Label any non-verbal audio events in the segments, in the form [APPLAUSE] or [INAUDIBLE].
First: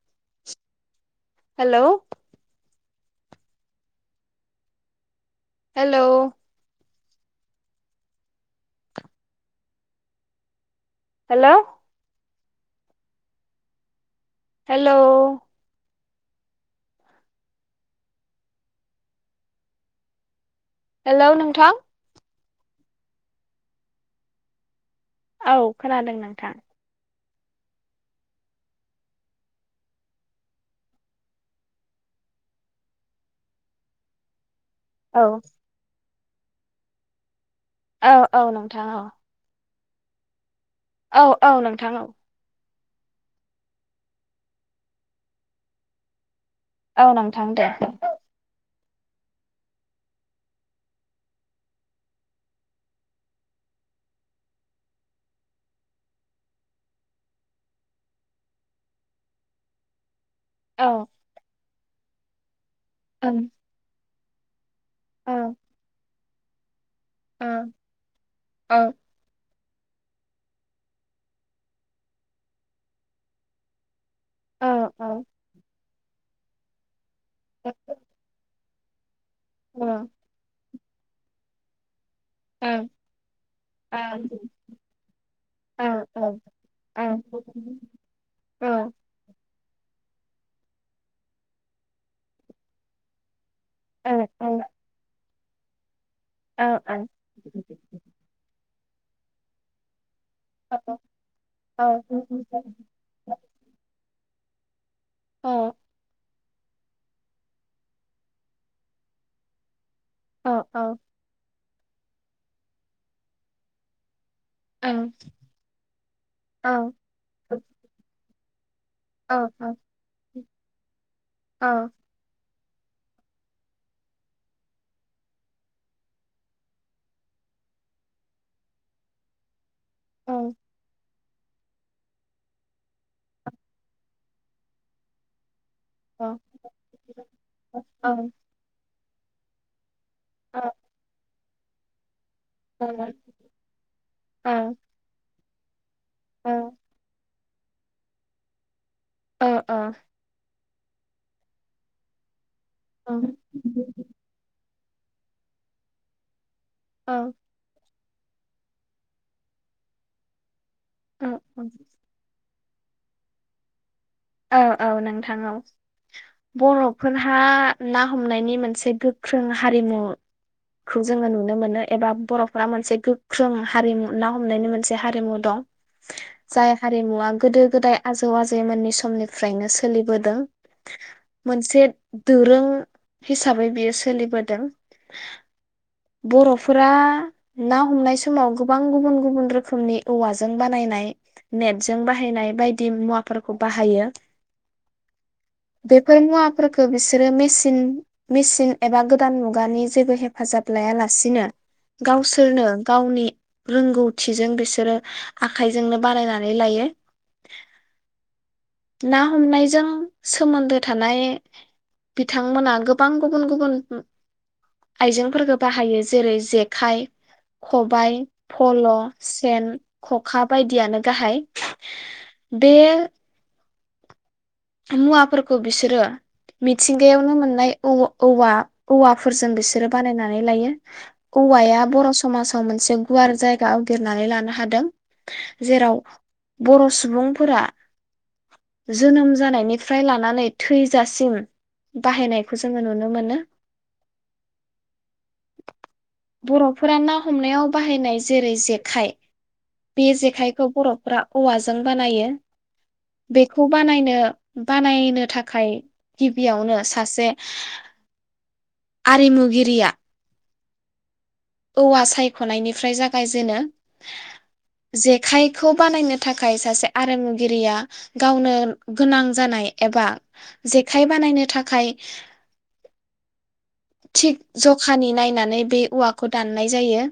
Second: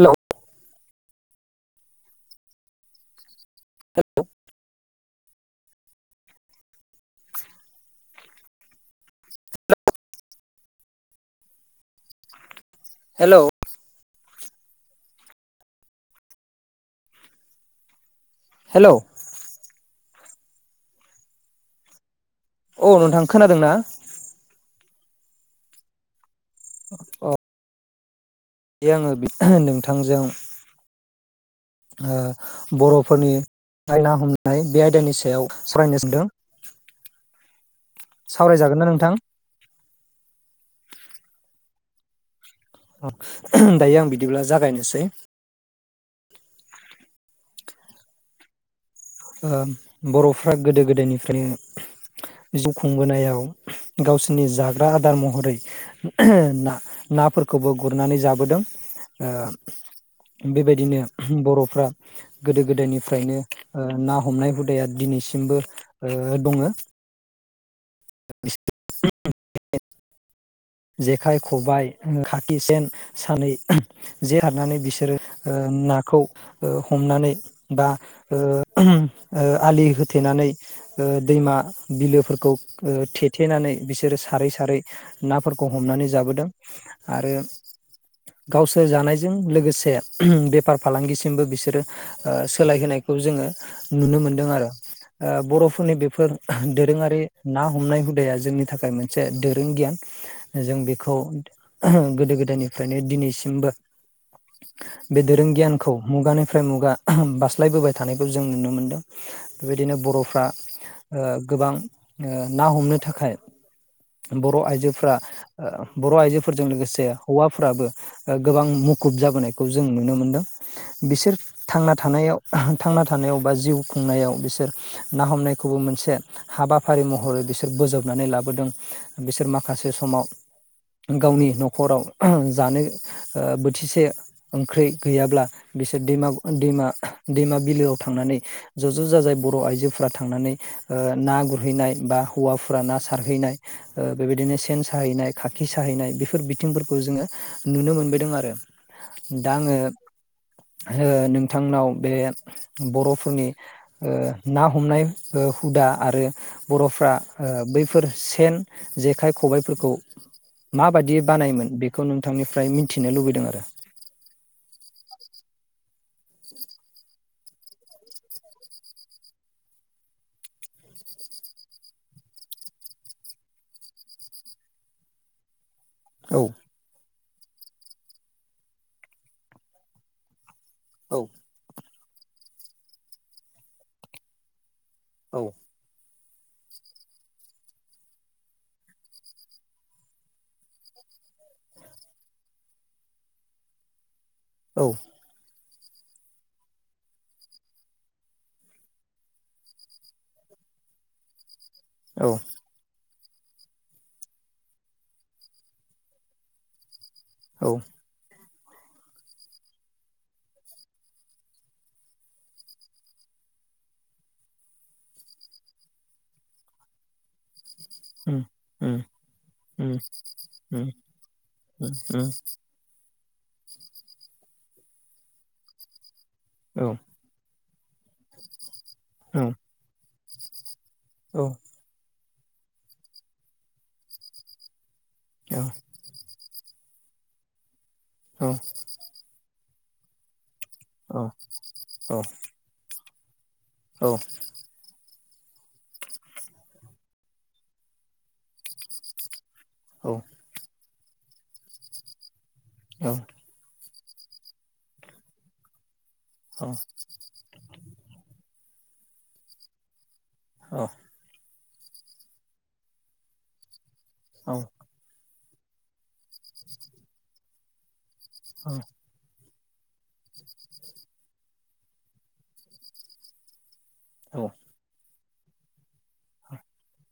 हेल' hello [INAUDIBLE] hello hello hello hello hello hello नोंथां औ नोंथां खोनादों ना? औ खोनादों नोंथां। अ यो आङो नोंथांजों ओ बर'फोरनि नायना हम नाय बे आयदानि औ सायाव सावरायनो सानदों औ औ सावरायजागोन ना नोंथां औ औ औ नोंथां औ दायो आं बिदिब्ला जागायनोसै औ नोंथां दे ओ बर'फ्रा गोदो गोदायनिफ्रायनो जिउ खुंबोनायाव गावसोरनि जाग्रा आदार महरै ना नाफोरखौबो गुरनानै जाबोदों ओ बेबायदिनो औ बर'फ्रा गोदो गोदोनिफ्रायनो ओं ना हमनाय हुदाया औ दिनैसिमबो ओ दंङ ओ ओ जेखाइ खबाइ खाखिसेेन सानै जे औ हाबनानै बिसोरो औ ओ ना खौ ओ हमनानै बा ओ उम ओ आलि ओं होथेनानै ओ दैमा बिलोफोरखौ ओं ओ थे-थेनानै बिसोरो सारै सारै नाफोरखौ खौ औ हमनानै औ जाबोदों ओं आरो औ गावसोर ओं जानायजों लोगोसे से बेफार फालांगिसिमबो बिसोरो ओ सोलायहोनायखौ जोङो ओं औ ओं नुनो औ मोनदों आरो ओ बर'फोरनि बे फोर औ ओं दोरोङारि ना हमनाय हुदाया जोंनि थाखाय मोनसे दोरों गियान जों बेखौ औ गोदो गोदायनिफ्रायनो दिनैसिमबो बे दोरों गियानखौ मुगानि फ्राय मुगा बास्लायबोबाय थानायखौ जों नुनो मोनदों बेबायदि बिदिनो बर'फ्रा ओ गोबां ओ ना हमनो थाखाय बर' आइजोफोरा बर' आइजोफोरजों लोगोसे हौवाफोराबो ओ गोबां मुख गुब जाबोनायखौ जों नुनो मोनदों बिसोर थांना थानायाव थांना थानायाव बा जिउ खुंनायाव बिसोर ना हमनायखौबो मोनसे हाबाफारि महरै बिसोर बोजबनानै लाबोदों बिसोर मा माखासे समाव गावनि न'खराव जानो ओ बोथिसे ओंख्रि गैयाब्ला बिसोर दैमा औ दैमा दैमा बिलोआव औ औ थांनानै ज'ज' जाजाय बर' आइजो थांनानै औ ओ ना गुर गुरहैनाय बा हौवाफोरा ना सारहैनाय ओ बेबायदिनो सेन साहैनाय काकिस थाहैनाय बेफोर बिथिंफोरखौ जोङो। नुनो मोनबोदों आरो दा आङो। नोंथांनाव बे बर'फोरनि ओ ना हमनाय ओ हुदा आरो बर'फ्रा ओ बैफोर सेन जेखाइ खबायफोरखौ [INAUDIBLE] माबायदि बानायोमोन बेखौ नोंथांनि ओमफ्राय मिनथिनो लुबैदों आरो औ औ नोंथां ओव बर'फोरहा ना हमनायनि मोनसे गोख्रों हारिमुखौ जोङो नुनो मोनो एबा बर'फोरा मोनसे गोख्रों हारिमु ना हमनायनि मोनसे हारिमु दं औ जाय हारिमुवा गोदो गोदाय आजौ आजै मोननि सम समनिफ्रायनो सोलिबोदों। औ मोनसे दोरों हिसाबै बियो सोलिबोदों। औ बर'फोरा ना हमनाय समाव गोबां गुबुन गुबुन रोखोमनि औवाजों बानायनाय नेटजों बाहायनाय बायदि मुवाफोरखौ बाहायो। औ बेफोर मुवाफोरखौ बिसोरो मेसिन मेसिन एबा गोदान मुगानि जेबो हेफाजाब लायालासिनो। गावसोरनो गावनि रोंगौथिजों बिसोरो आखाइजोंनो बानायनानै लायो। औ ना हमनायजों सोमोन्दो थानाय बिथांमोना गोबां गुबुन गुबुन आइजेंफोरफोरखौ बाहायो जेरै जेखाइ खबायाइ उम फल' उम सेन उम खखा उम बायदियानो गाहाय उम बे मुवाफोरखौ बिसोरो मिथिंगायावनो मोननाय। औ-औवा औवाफोरजों उम बिसोरो बानायना लायो। औ औवाया बर' समाजाव मोनसे गुवार जायगा आवगिरनानै लानो हादों जेराव बर' सुबुंफोरा औ जोनोम जानायनिफ्राय लानानै औ थैजासिम बाहायनायखौ जोङो नुनो नुनो मोनो। औ। बर'फोरा ना हमनायाव बाहायनाय जेरै जेखाइ बे औ जेखाइखौ बर' फ्रा औवाजों बानायो औ बेखौ बानायनो बानायनो थाखाय गिबियावनो सासे‌ आरिमुगिरिया औ। औवा सायख'नायनिफ्राय जागायजेनो औ। खाइखौ बानायनो थाखाय सासे आरिमुगिरिया गावनो गोनां जानाय। एबा जेखाइ बानायनो थाखाय थिक जखानि नाय नानै बे औवा। खौ दाननाय जायो।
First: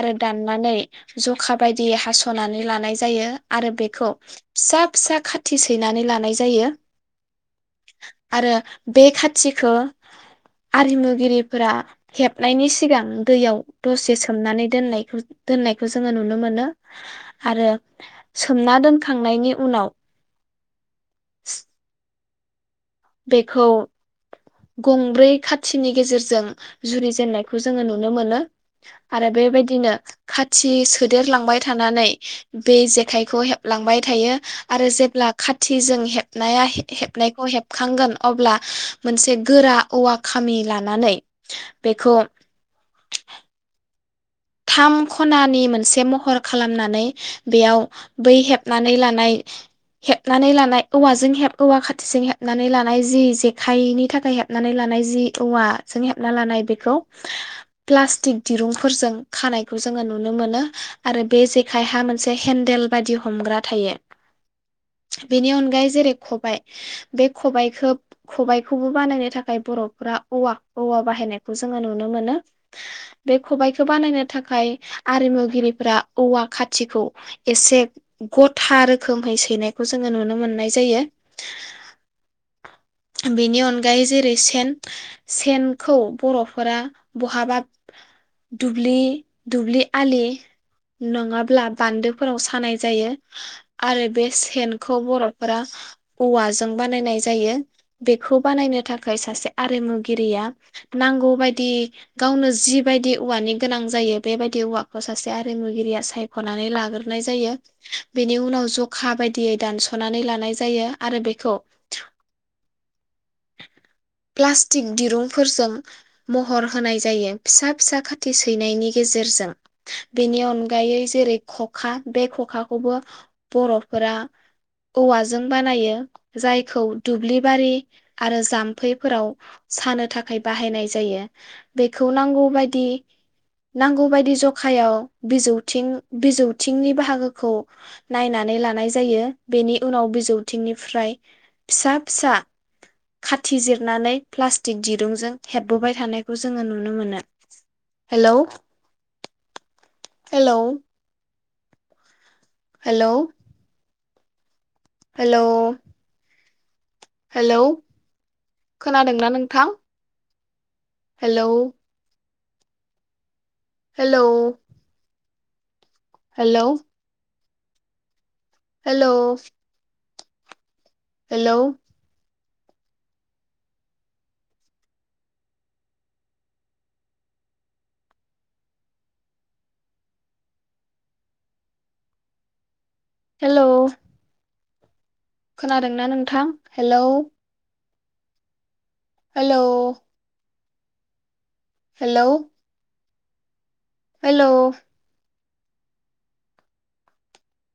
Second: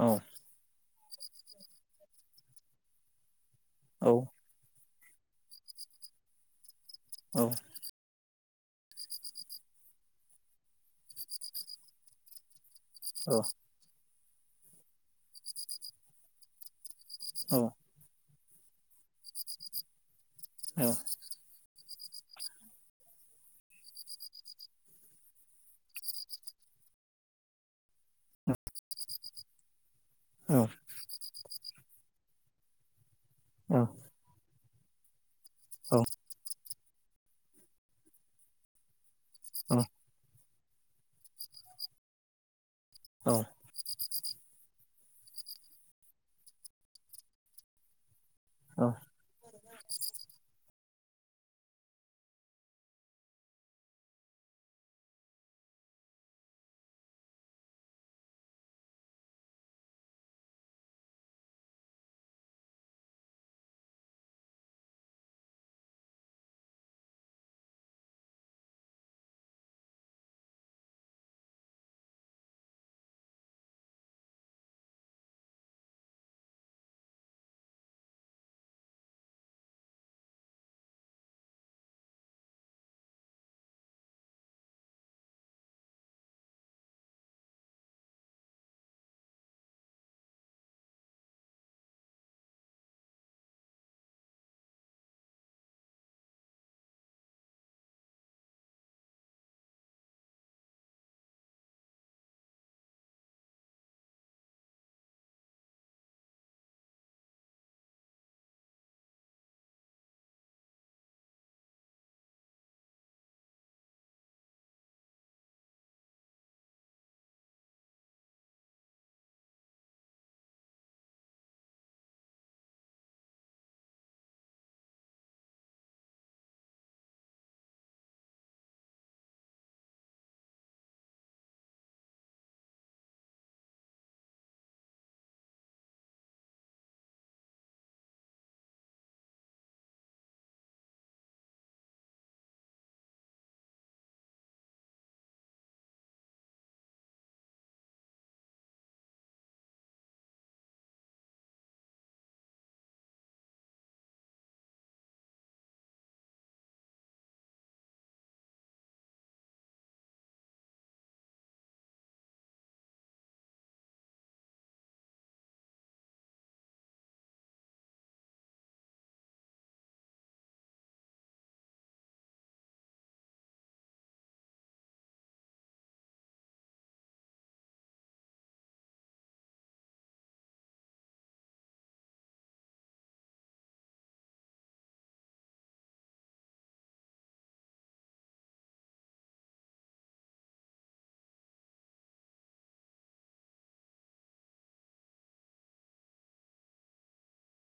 आरो दाननानै जखा बायदियै हास'नानै लानाय जायो। आरो बेखौ फिसा। फिसा खाथि सैनानै लानाय जायो। औ। आरो बे खाथिखौ आरिमुगिरिफोरा हेबनायनि सिगां दैयाव दसे सो मनानै दोननाय दोननायखौ जोङो नुनो मोनो। आरो। सोमना दोनखांनायनि उनाव औ बेखौ गंब्रै खाथिनि गेजेरजों जुरिजेननायखौ जोङो नुनो मोनो आरो बेबायदिनो खाथि सोदेरलांबाय थानानै बे जेखाय खौ हेबलांबाय थायो आरो जेब्ला खाथिजों हेबनाया हेबनायखौ हेब खांगोन अब्ला मोनसे औ गोरा औवा खा खामि लानानै बेखौ औ थाम खनानि मोनसे महर खालामनानै बेयाव बै हेबनानै औ लानाय हेबनानै लानाय औवाजों औवा खाथिजों हेबनानै लानाय जि जेखाइनि थाखाय हेबनानै लानाय जि औवाजों हेबना लानाय बेखौ प्लास्टिक दिरुंफोरजों खानायखौ जोङो नुनो मोनो आरो बे जेखायहा मोनसे हेन्देल बायदि हमग्रा थायो बेनि अनगायै जेरै खबाय बे खबाइखौ खबाइखौबो बानायनो थाखाय बर'फोरा औवा औवा बाहायनायखौ जोङो नुनो मोनो बे खबाइखौ बानायनो थाखाय आरिमुगिरिफोरा औवा खाथिखौ एसे गथा रोखोमहै सैनायखौ जोङो नुनो मोननाय जायो बेनि अनगायै जेरै सेन सेनखौ बर'फोरा बहाबा दुब्लि दुब्लि आलि नङाब्ला बान्दोफोराव सानाय जायो आरो बे सेनखौ बर'फोरा औवाजों बानायनाय जायो बेखौ बानायनो थाखाय सासे आरिमुगिरिया नांगौ बायदि गावनो जिबायायदि औवानि गोनां जायो बेबायदि औवाखौ सासे आरिमुगिरिया सायख'नानै लाग्रोनाय जायो बेनि उनाव जखा बायदियै दानस'नानै लानाय जायो आरो बेखौ प्लास्टिक दिरुंफोरजों महर होनाय जायो फिसा फिसा खाथि सैनायनि गेजेरजों बेनि अनगायै जेरै खखा बे खखाखौबो बर'फोरा औवाजों बानायो जायखौ दुब्लिबारि आरो जाम्फैफोराव सानो थाखाय बाहायनाय जायो बेखौ नांगौबायायदि नांगौ बायदि जखायाव बिजौथिं बिजौथिंनि बाहागोखौ नायनानै लानाय जायो बेनि उनाव बिजौथिंनिफ्राय फिसा फिसा खाथिजिरनानै प्लास्टिक दिरुंजों हेबबोबाय थानायखौ जोङो नुनो मोनो hello hello hello hello hello खोनादोंना नोंथां hello hello hello hello hello hello खोनादोंना नोंथां हेलौ हेलौ हेलौ हेलौ